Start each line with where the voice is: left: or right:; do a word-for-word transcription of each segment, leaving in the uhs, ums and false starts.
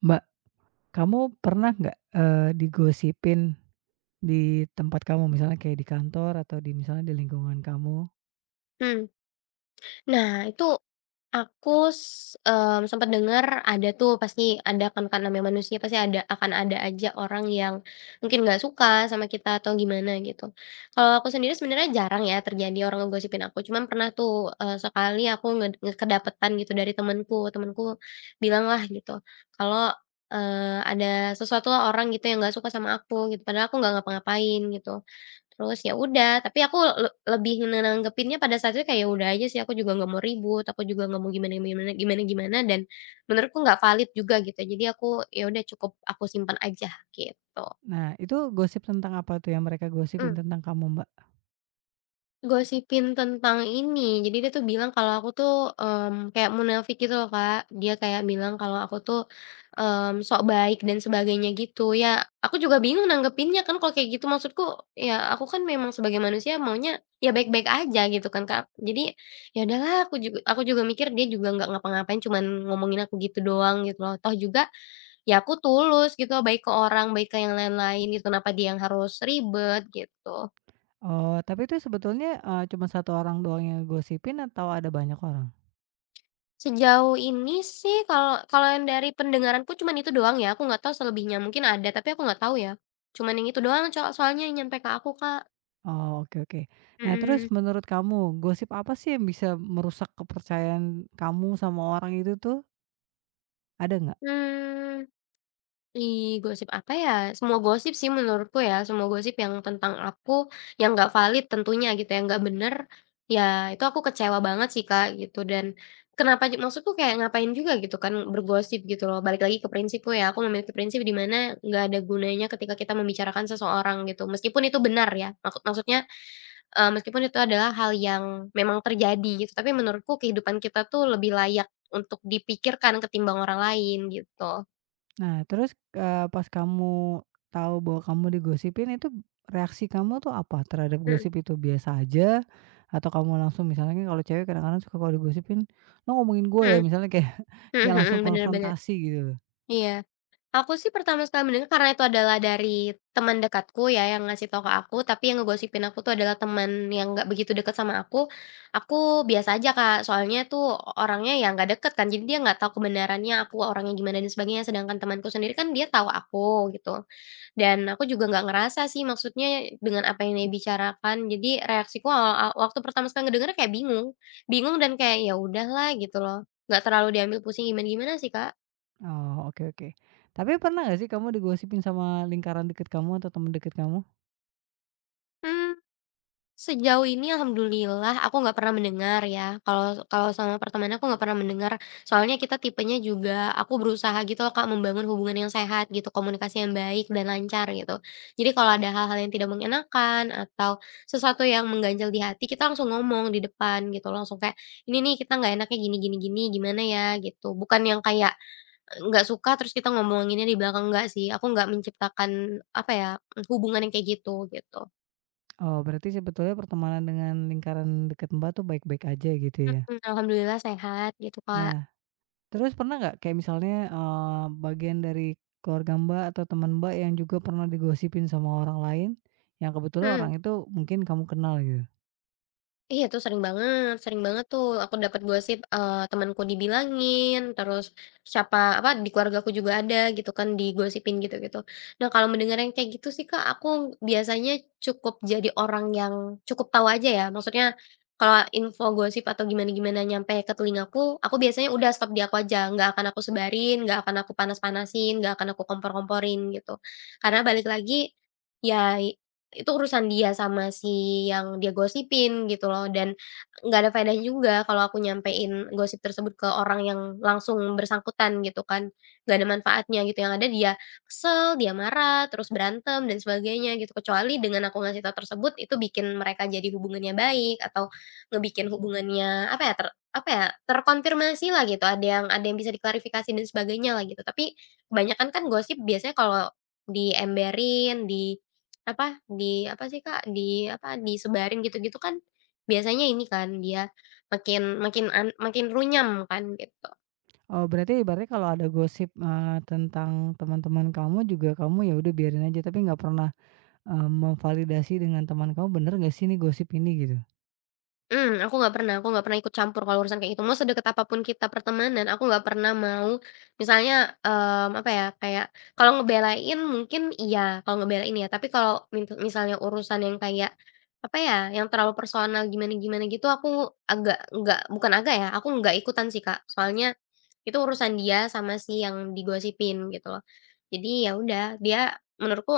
right: Mbak, kamu pernah nggak, eee, digosipin di tempat kamu? Misalnya kayak di kantor atau di misalnya di lingkungan kamu.
left: Mmm. Nah, itu aku s mmm, sempet denger ada tuh pasti ada kan kan namanya manusia pasti ada akan ada aja orang yang mungkin nggak suka sama kita atau gimana gitu. Kalau aku sendiri sebenarnya jarang ya terjadi orang ngegosipin aku, cuman pernah tuh, eee, sekali aku nged nge kedapetan gitu dari temanku temanku bilang lah gitu kalau, eee, ada sesuatu lah orang gitu yang nggak suka sama aku gitu, padahal aku nggak ngapa-ngapain gitu. Terus ya udah, tapi aku le lebih nanggepinnya pada saat itu kayak, "Ya udah aja sih, aku juga nggak mau ribut, aku juga nggak mau gimana gimana gimana gimana," dan menurutku nggak valid juga gitu. Jadi aku, ya udah cukup aku simpan aja gitu.
right: Nah, itu gosip tentang apa tuh yang mereka gosipin
left: Mmm.
right: tentang kamu, Mbak?
left: Gosipin tentang ini, jadi dia tuh bilang kalau aku tuh, mmm, kayak munafik gitu loh, Kak. Dia kayak bilang kalau aku tuh, mmm, sok baik dan sebagainya gitu. Ya, aku juga bingung nanggepinnya kan kalau kayak gitu, maksudku ya aku kan memang sebagai manusia maunya ya baik-baik aja gitu kan, Kak. Jadi, ya udahlah aku juga aku juga mikir dia juga nggak ngapa-ngapain cuman ngomongin aku gitu doang gitu loh. Toh juga ya aku tulus gitu, baik ke orang, baik ke yang lain-lain gitu, kenapa dia yang harus ribet gitu.
right: Oh, tapi itu sebetulnya, eee, cuma satu orang doang yang gosipin atau ada banyak orang?
left: Sejauh ini sih kalau kalau yang dari pendengaranku cuman itu doang ya, aku nggak tahu selebihnya, mungkin ada tapi aku nggak tahu ya. Cuman yang itu doang co soalnya yang nyampe ke aku, Kak.
right: Oh, oke, oke. Nah, terus
left: Mhm.
right: menurut kamu, gosip apa sih yang bisa merusak kepercayaan kamu sama orang itu tuh? Ada nggak?
left: Mmm. Ih, gosip apa ya, semua gosip sih menurutku ya, semua gosip yang tentang aku, yang nggak valid tentunya gitu ya, nggak bener, ya itu aku kecewa banget sih, Kak, gitu. Dan kenapa ju maksudku kayak ngapain juga gitu kan bergosip gitu loh, balik lagi ke prinsipku ya, aku memiliki prinsip di mana nggak ada gunanya ketika kita membicarakan seseorang gitu, meskipun itu benar ya, maksud maksudnya, eee, meskipun itu adalah hal yang memang terjadi gitu, tapi menurutku kehidupan kita tuh lebih layak untuk dipikirkan ketimbang orang lain gitu.
right: Nah, terus, eee, pas kamu tahu bahwa kamu digosipin itu reaksi kamu tuh apa terhadap
left: Mhm
right: gosip itu? Biasa aja atau kamu langsung misalnya kan kalau cewek kadang-kadang suka kalau digosipin, "Lo ngomongin gue ya?"
left: mhm.
right: Misalnya kayak
left: Mhm
right: ya
left: mhm,
right: langsung
left: bener bener.
right: konfrontasi gitu loh.
left: Iya. Aku sih pertama sekali mendengar karena itu adalah dari teman dekatku ya yang ngasih tahu ke aku, tapi yang ngegosipin aku tuh adalah teman yang nggak begitu dekat sama aku. Aku biasa aja, Kak, soalnya tuh orangnya ya nggak deket kan, jadi dia nggak tahu kebenarannya aku orangnya gimana dan sebagainya, sedangkan temanku sendiri kan dia tahu aku gitu. Dan aku juga nggak ngerasa sih maksudnya dengan apa yang dia bicarakan, jadi reaksiku awal a waktu pertama sekali ngedenger kayak bingung. Bingung dan kayak, ya udahlah gitu loh, nggak terlalu diambil pusing gimana-gimana sih, Kak.
right: Oh, oke, oke. Tapi pernah nggak sih kamu digosipin sama lingkaran deket kamu atau teman deket kamu?
left: Mmm, sejauh ini alhamdulillah aku nggak pernah mendengar ya, kalau kalau sama pertemanan aku nggak pernah mendengar, soalnya kita tipenya juga aku berusaha gitu loh Kak membangun hubungan yang sehat gitu, komunikasi yang baik dan lancar gitu. Jadi kalau ada hal-hal yang tidak mengenakan atau sesuatu yang mengganjal di hati, kita langsung ngomong di depan gitu, langsung kayak, "Ini nih kita nggak enaknya gini gini gini, gimana ya?" Gitu. Bukan yang kayak, eee, nggak suka terus kita ngomonginnya di belakang, nggak sih. Aku nggak menciptakan, apa ya, hubungan yang kayak gitu, gitu.
right: Oh, berarti sebetulnya pertemanan dengan lingkaran deket Mbak tuh baik-baik aja gitu ya?
left: Mhm, alhamdulillah sehat gitu, Kak.
right: Nah, terus pernah nggak kayak misalnya, eee, bagian dari keluarga Mbak atau teman Mbak yang juga pernah digosipin sama orang lain, yang kebetulan
left: Hmm,
right: orang itu mungkin kamu kenal gitu?
left: iya tuh sering banget sering banget tuh aku dapat gosip, eee, temanku dibilangin, terus siapa apa, di keluargaku juga ada gitu kan digosipin gitu-gitu. Nah, kalau mendengar yang kayak gitu sih, Kak, aku biasanya cukup jadi orang yang cukup tahu aja ya, maksudnya kalau info gosip atau gimana-gimana nyampe ke telingaku, aku biasanya udah stop di aku aja, nggak akan aku sebarin, nggak akan aku panas-panasin, nggak akan aku kompor-komporin gitu. Karena balik lagi, ya itu urusan dia sama si yang dia gosipin gitu loh dan nggak ada faedahnya juga kalau aku nyampein gosip tersebut ke orang yang langsung bersangkutan gitu kan, nggak ada manfaatnya gitu, yang ada dia kesel, dia marah, terus berantem dan sebagainya gitu. Kecuali dengan aku ngasih tahu tersebut itu bikin mereka jadi hubungannya baik atau ngebikin hubungannya apa ya, ter apa ya, terkonfirmasi lah gitu, ada yang ada yang bisa diklarifikasi dan sebagainya lah gitu. Tapi kebanyakan kan gosip biasanya kalau diemberin, di apa, di apa sih Kak, di apa, disebarin gitu-gitu kan biasanya ini kan dia makin makin an makin runyam kan gitu.
right: Oh, berarti ibaratnya kalau ada gosip, eee, tentang teman-teman kamu juga kamu ya udah biarin aja tapi nggak pernah, eee, memvalidasi dengan teman kamu, "Bener nggak sih ini gosip ini?" Gitu?
left: Mmm, aku nggak pernah aku nggak pernah ikut campur kalau urusan kayak gitu, mau sedekat apa pun kita pertemanan, aku nggak pernah mau misalnya, mmm, apa ya, kayak kalau ngebelain mungkin iya, kalau ngebelain ya, tapi kalau min misalnya urusan yang kayak, apa ya, yang terlalu personal gimana-gimana gitu, aku agak nggak bukan agak ya, aku nggak ikutan sih, Kak. Soalnya itu urusan dia sama si yang digosipin gitu loh. Jadi ya udah, dia menurutku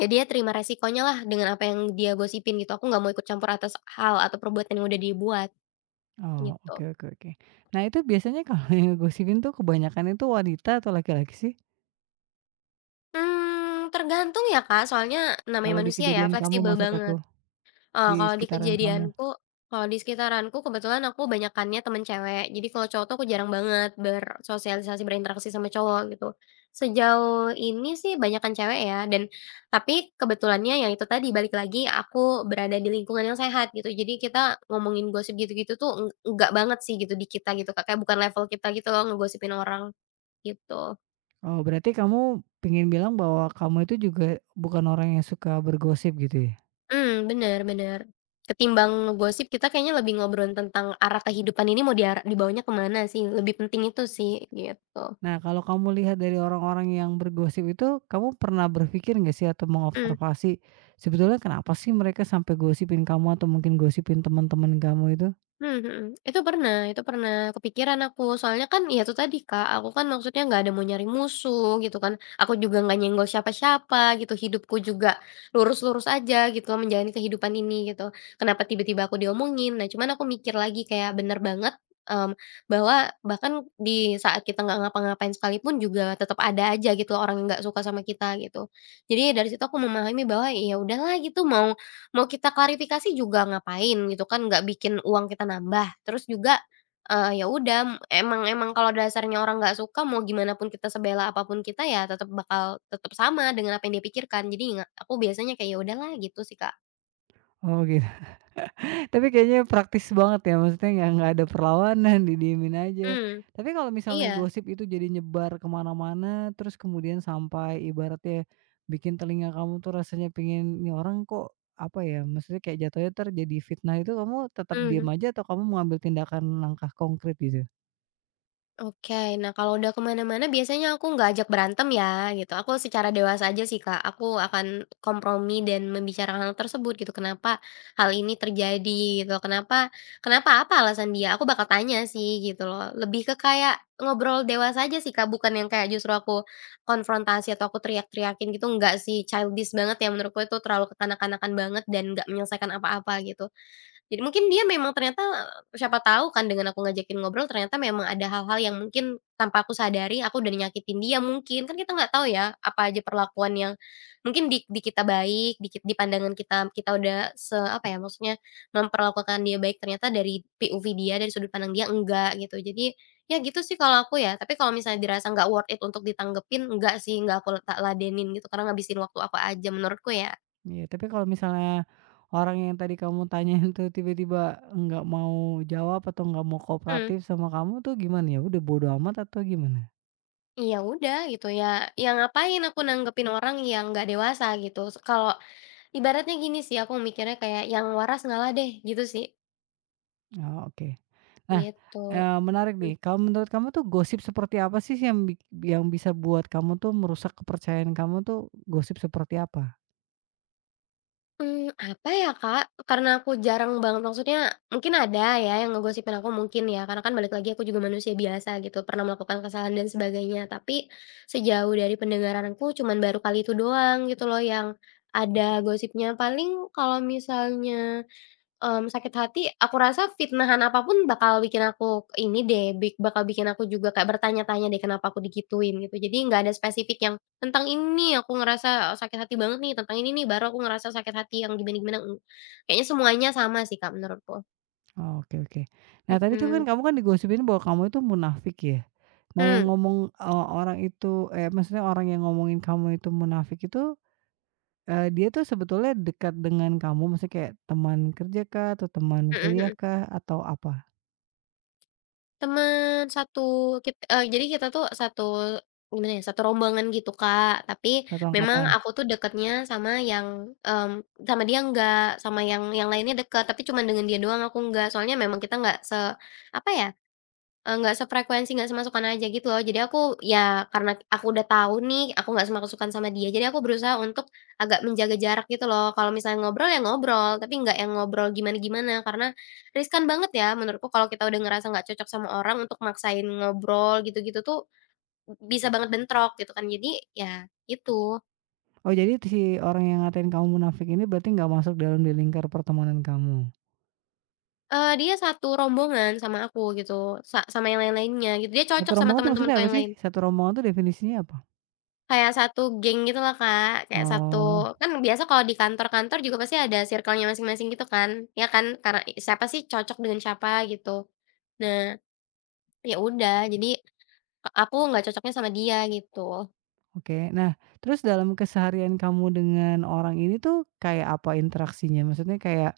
left: ya dia terima resikonya lah dengan apa yang dia gosipin gitu, aku nggak mau ikut campur atas hal atau perbuatan yang udah dia buat,
right: Oh,
left: gitu.
right: oke, oke, oke. Nah, itu biasanya kalau yang ngegosipin tuh kebanyakan itu wanita atau laki-laki sih?
left: Hmm, tergantung ya Kak, soalnya namanya
right: Kalau di
left: manusia ya,
right: kejadian kamu
left: fleksibel
right: maksud aku,
left: banget. Eee,
right: di
left: kalau di
right: sekitaran kamu?
left: kejadianku kalau di sekitaranku kebetulan aku banyakannya temen cewek, jadi kalau cowok tuh aku jarang banget bersosialisasi, berinteraksi sama cowok gitu. Sejauh ini sih banyakan cewek ya dan tapi kebetulannya ya itu tadi balik lagi aku berada di lingkungan yang sehat gitu, jadi kita ngomongin gosip gitu-gitu tuh eng enggak banget sih gitu di kita gitu Kak, kayak bukan level kita gitu loh ngegosipin orang, gitu.
right: Oh, berarti kamu pengen bilang bahwa kamu itu juga bukan orang yang suka bergosip gitu ya?
left: Mmm, bener bener. Ketimbang ngegosip kita kayaknya lebih ngobrol tentang arah kehidupan ini mau diara dibawanya ke mana sih, lebih penting itu sih, gitu.
right: Nah, kalau kamu lihat dari orang-orang yang bergosip itu, kamu pernah berpikir nggak sih atau
left: Mmm.
right: mengobservasi sebetulnya kenapa sih mereka sampai gosipin kamu atau mungkin gosipin teman-teman kamu itu?
left: Mhm mhm. Itu pernah itu pernah kepikiran aku, soalnya kan ya itu tadi, Kak, aku kan maksudnya nggak ada mau nyari musuh gitu kan, aku juga nggak nyenggol siapa-siapa gitu, hidupku juga lurus-lurus aja gitu, menjalani kehidupan ini gitu. Kenapa tiba-tiba aku diomongin? Nah, cuman aku mikir lagi kayak bener banget, mmm, bahwa bahkan di saat kita nggak ngapa-ngapain sekalipun juga tetap ada aja gitu loh orang yang nggak suka sama kita gitu. Jadi dari situ aku memahami bahwa ya udahlah gitu mau mau kita klarifikasi juga ngapain gitu kan, nggak bikin uang kita nambah. Terus juga, eee, ya udah emang emang kalau dasarnya orang nggak suka mau gimana pun kita sebela apapun kita ya tetap bakal tetap sama dengan apa yang dia pikirkan. Jadi nggak aku biasanya kayak, "Ya udahlah," gitu sih, Kak.
right: Oh, tapi kayaknya praktis banget ya, maksudnya nggak nggak ada perlawanan, didiemin aja.
left: Hmm,
right: Tapi kalau misalnya
left: iya,
right: gosip itu jadi nyebar kemana mana terus kemudian sampai ibaratnya bikin telinga kamu tuh rasanya pengen, "Ini orang kok," apa ya, maksudnya kayak jatuhnya terjadi fitnah, itu kamu tetap diam
left: mhm.
right: aja atau kamu mengambil tindakan langkah konkret gitu?
left: Oke. Nah, kalau udah kemana mana biasanya aku nggak ajak berantem ya, gitu. Aku secara dewasa aja sih, Kak. Aku akan kompromi dan membicarakan hal tersebut gitu. Kenapa hal ini terjadi gitu, kenapa kenapa apa alasan dia, aku bakal tanya sih gitu loh. Lebih ke kayak ngobrol dewasa aja sih, Kak, bukan yang kayak justru aku konfrontasi atau aku teriak-teriakin gitu, nggak sih. Childish banget ya menurutku itu terlalu kekanak-kanakan banget dan nggak menyelesaikan apa-apa gitu. Jadi mungkin dia memang ternyata siapa tahu kan dengan aku ngajakin ngobrol ternyata memang ada hal-hal yang mungkin tanpa aku sadari aku udah nyakitin dia mungkin, kan kita nggak tahu ya apa aja perlakuan yang mungkin di di kita baik, di kit di pandangan kita kita udah se apa ya, maksudnya memperlakukan dia baik ternyata dari P O V dia, dari sudut pandang dia enggak gitu. Jadi ya gitu sih kalau aku ya, tapi kalau misalnya dirasa nggak worth it untuk ditanggepin, enggak sih, nggak aku tak ladenin gitu karena ngabisin waktu aku aja menurutku ya.
right: Iya, tapi kalau misalnya orang yang tadi kamu tanyain tuh tiba-tiba nggak mau jawab atau nggak mau
left: Mhm.
right: kooperatif sama kamu tuh gimana ya, udah bodo amat atau gimana?
left: Iya udah gitu ya, ya ngapain aku nanggepin orang yang nggak dewasa gitu, kalau ibaratnya gini sih aku mikirnya kayak yang waras ngalah deh gitu sih,
right: Oh, oke. Nah,
left: gitu.
right: eee, menarik nih. Kalau menurut kamu tuh gosip seperti apa sih yang bik yang bisa buat kamu tuh merusak kepercayaan kamu tuh, gosip seperti apa?
left: Hmm, apa ya, Kak? Karena aku jarang banget maksudnya mungkin ada ya yang ngegosipin aku mungkin ya, karena kan balik lagi aku juga manusia biasa gitu, pernah melakukan kesalahan dan sebagainya, tapi sejauh dari pendengaranku cuman baru kali itu doang gitu loh yang ada gosipnya. Paling kalau misalnya mmm, sakit hati, aku rasa fitnahan apapun bakal bikin aku ini deh, bik bakal bikin aku juga kayak bertanya-tanya deh kenapa aku digituin gitu. Jadi nggak ada spesifik yang, tentang ini aku ngerasa sakit hati banget nih, tentang ini nih baru aku ngerasa sakit hati yang gimana-gimana, mmm. Kayaknya semuanya sama sih Kak menurutku.
right: Oh, oke, oke. Nah, tadi tuh kan
left: Mhm.
right: kamu kan digosipin bahwa kamu itu munafik ya. Nah,
left: Mmm,
right: yang ngomong, eee, orang itu, eh, maksudnya orang yang ngomongin kamu itu munafik itu, eee, dia tuh sebetulnya dekat dengan kamu? Maksudnya kayak teman kerja kah atau teman
left: mhm
right: kuliah
left: mhm.
right: kah atau apa?
left: Teman satu kit eee, jadi kita tuh satu gimana ya, satu rombongan gitu, Kak. Tapi
right: Satu
left: memang
right: angkatan?
left: aku tuh deketnya sama yang, mmm, sama dia enggak, sama yang yang lainnya deket, tapi cuman dengan dia doang aku enggak. Soalnya memang kita enggak se apa ya, Eee, nggak sefrekuensi, nggak semasukan aja gitu loh. Jadi aku ya karena aku udah tahu nih, aku nggak semasukan sama dia, jadi aku berusaha untuk agak menjaga jarak gitu loh. Kalau misalnya ngobrol, ya ngobrol, tapi nggak yang ngobrol gimana-gimana, karena riskan banget ya menurutku kalau kita udah ngerasa nggak cocok sama orang untuk maksain ngobrol gitu-gitu tuh bisa banget bentrok gitu kan. Jadi ya itu,
right: Oh, jadi si orang yang ngatain kamu munafik ini berarti nggak masuk dalam di lingkar pertemanan kamu?
left: eee, dia satu rombongan sama aku gitu, sa sama yang lain-lainnya gitu, dia
right: Satu
left: cocok sama
right: rombongan tuh maksudnya
left: teman-temanku
right: apa
left: yang
right: sih?
left: lain.
right: Satu rombongan tuh definisinya apa?
left: Kayak satu geng gitu loh, Kak, kayak
right: Oh,
left: satu kan biasa kalau di kantor-kantor juga pasti ada circle-nya masing-masing gitu kan, ya kan? Karena i siapa sih cocok dengan siapa gitu. Nah, ya udah jadi, e aku nggak cocoknya sama dia gitu.
right: oke. Nah, terus dalam keseharian kamu dengan orang ini tuh kayak apa interaksinya? Maksudnya kayak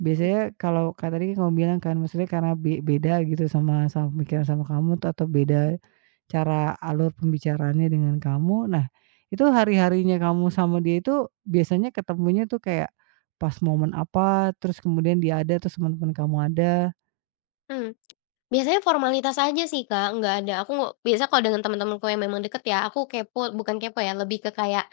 right: biasanya kalau kayak tadi kamu bilang kan, maksudnya karena be beda gitu sama sama pemikiran sama kamu tuh atau beda cara alur pembicaraannya dengan kamu. Nah, itu hari-harinya kamu sama dia itu biasanya ketemunya tuh kayak pas momen apa, terus kemudian dia ada, terus teman-teman kamu ada.
left: Mhm. Biasanya formalitas aja sih, Kak, nggak ada aku nggak biasa kalau dengan teman-temanku yang memang deket ya, aku kepo bukan kepo ya, lebih ke kayak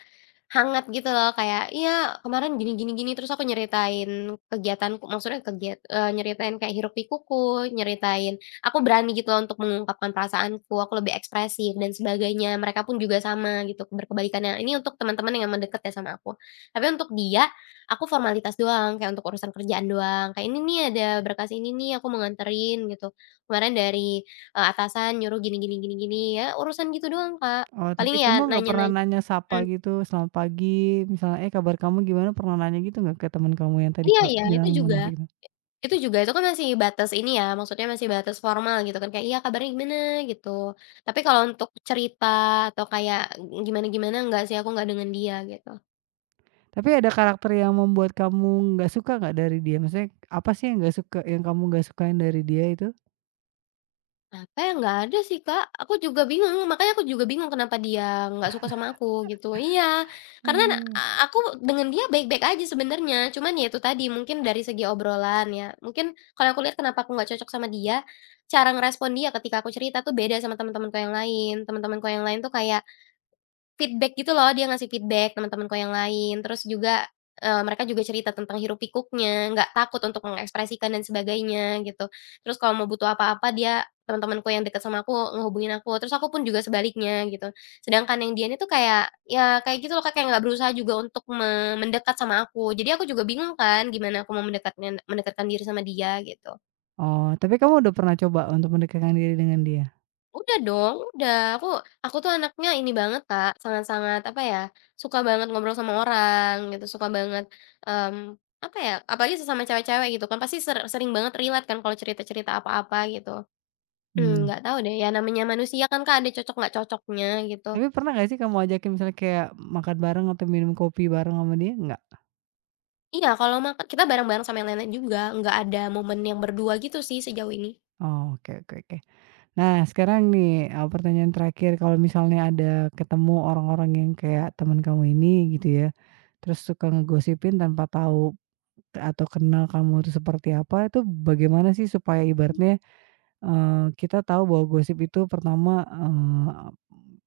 left: hangat gitu loh, kayak, "Iya, kemarin gini gini gini," terus aku nyeritain kegiatanku maksudnya kegiat eee, nyeritain kayak hiruk-pikukku, nyeritain aku berani gitu loh untuk mengungkapkan perasaanku, aku lebih ekspresif dan sebagainya, mereka pun juga sama gitu, berkebalikannya. Ini untuk teman-teman yang emang deket ya sama aku. Tapi untuk dia, aku formalitas doang, kayak untuk urusan kerjaan doang, kayak, "Ini nih ada berkas ini nih, aku mau nganterin," gitu. Kemarin dari, eee, atasan nyuruh gini gini gini gini, ya urusan gitu doang, Kak.
right: Oh,
left: Paling
right: tapi
left: ya
right: kamu nggak pernah
left: nanya-nanya
right: nanya sapa
left: mhm,
right: gitu, "Selamat pagi," misalnya, "Eh, kabar kamu gimana?" Pernah nanya gitu nggak ke teman kamu yang tadi
left: iya
right: Kak
left: iya, itu
right: bilang
left: juga
right: munafik itu?
left: itu juga, itu kan masih batas ini ya, maksudnya masih batas formal gitu kan, kayak, "Iya kabarnya gimana?" gitu. Tapi kalau untuk cerita atau kayak gimana-gimana, enggak sih, aku enggak dengan dia gitu.
right: Tapi ada karakter yang membuat kamu nggak suka nggak dari dia? Maksudnya apa sih yang nggak suka yang kamu nggak sukain dari dia itu?
left: Apa ya, nggak ada sih, Kak. Aku juga bingung, makanya aku juga bingung kenapa dia nggak suka sama aku, gitu. Iya, karena na
right: Mmm.
left: aku dengan dia baik-baik aja sebenarnya, cuman ya itu tadi, mungkin dari segi obrolan ya, mungkin kalau aku lihat kenapa aku nggak cocok sama dia, cara ngerespon dia ketika aku cerita tuh beda sama teman-temanku yang lain. Teman-temanku yang lain tuh kayak feedback gitu loh, dia ngasih feedback teman-temanku yang lain, terus juga, eee, mereka juga cerita tentang hiruk pikuknya, nggak takut untuk mengekspresikan dan sebagainya gitu. Terus kalau mau butuh apa-apa dia teman-temanku yang dekat sama aku ngehubungin aku, terus aku pun juga sebaliknya gitu. Sedangkan yang dia ini tuh kayak, ya kayak gitu loh Kak, kayak nggak berusaha juga untuk me mendekat sama aku. Jadi aku juga bingung kan gimana aku mau mendekatnya mendekatkan diri sama dia gitu.
right: Oh, tapi kamu udah pernah coba untuk mendekatkan diri dengan dia?
left: Udah dong, udah. Aku aku tuh anaknya ini banget, Kak, sangat-sangat, apa ya, suka banget ngobrol sama orang gitu, suka banget, mmm, apa ya, apalagi sesama cewek-cewek gitu kan, pasti ser sering banget relate kan kalau cerita-cerita apa-apa gitu. Mmm,
right: Mmm,
left: nggak tahu deh ya namanya manusia kan, Kak, ada cocok nggak cocoknya gitu.
right: tapi pernah nggak sih kamu ajakin misalnya kayak makan bareng atau minum kopi bareng sama dia? Nggak?
left: Iya, kalau makan kita bareng-bareng sama yang lain juga, nggak ada momen yang berdua gitu sih sejauh ini.
right: Oh, oke, oke, oke. Nah, sekarang nih, eee, pertanyaan terakhir, kalau misalnya ada ketemu orang-orang yang kayak teman kamu ini gitu ya, terus suka ngegosipin tanpa tahu atau kenal kamu itu seperti apa, itu bagaimana sih supaya ibaratnya, eee, kita tahu bahwa gosip itu pertama, eee,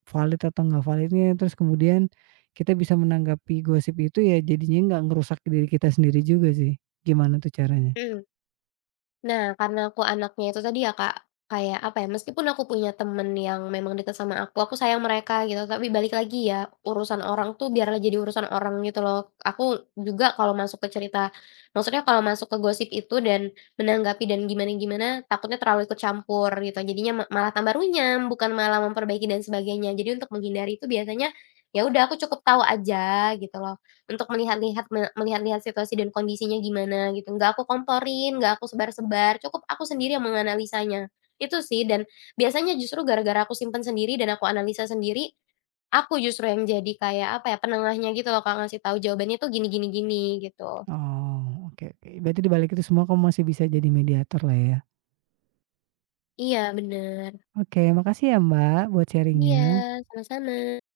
right: valid atau enggak validnya, terus kemudian kita bisa menanggapi gosip itu ya jadinya nggak ngerusak diri kita sendiri juga sih. Gimana tuh caranya?
left: Mhm. Nah, karena aku anaknya itu tadi ya, Kak, kayak apa ya, meskipun aku punya temen yang memang deket sama aku, aku sayang mereka gitu, tapi balik lagi ya, urusan orang tuh biarlah jadi urusan orang gitu loh. Aku juga kalau masuk ke cerita maksudnya kalau masuk ke gosip itu dan menanggapi dan gimana-gimana, takutnya terlalu ikut campur gitu. Jadinya ma malah tambah runyam, bukan malah memperbaiki dan sebagainya. Jadi untuk menghindari itu biasanya, ya udah aku cukup tahu aja gitu loh. Untuk melihat-lihat me melihat-lihat situasi dan kondisinya gimana gitu, nggak aku komporin, nggak aku sebar-sebar, cukup aku sendiri yang menganalisanya. Itu sih dan biasanya justru gara-gara aku simpen sendiri dan aku analisa sendiri, aku justru yang jadi kayak apa ya, penengahnya gitu loh, Kak, ngasih tahu jawabannya tuh gini gini gini gitu.
right: Oh, oke, oke. Berarti di balik itu semua kamu masih bisa jadi mediator lah ya?
left: Iya bener.
right: Oke, makasih ya Mbak buat
left: Iya,
right: sharingnya.
left: sama-sama.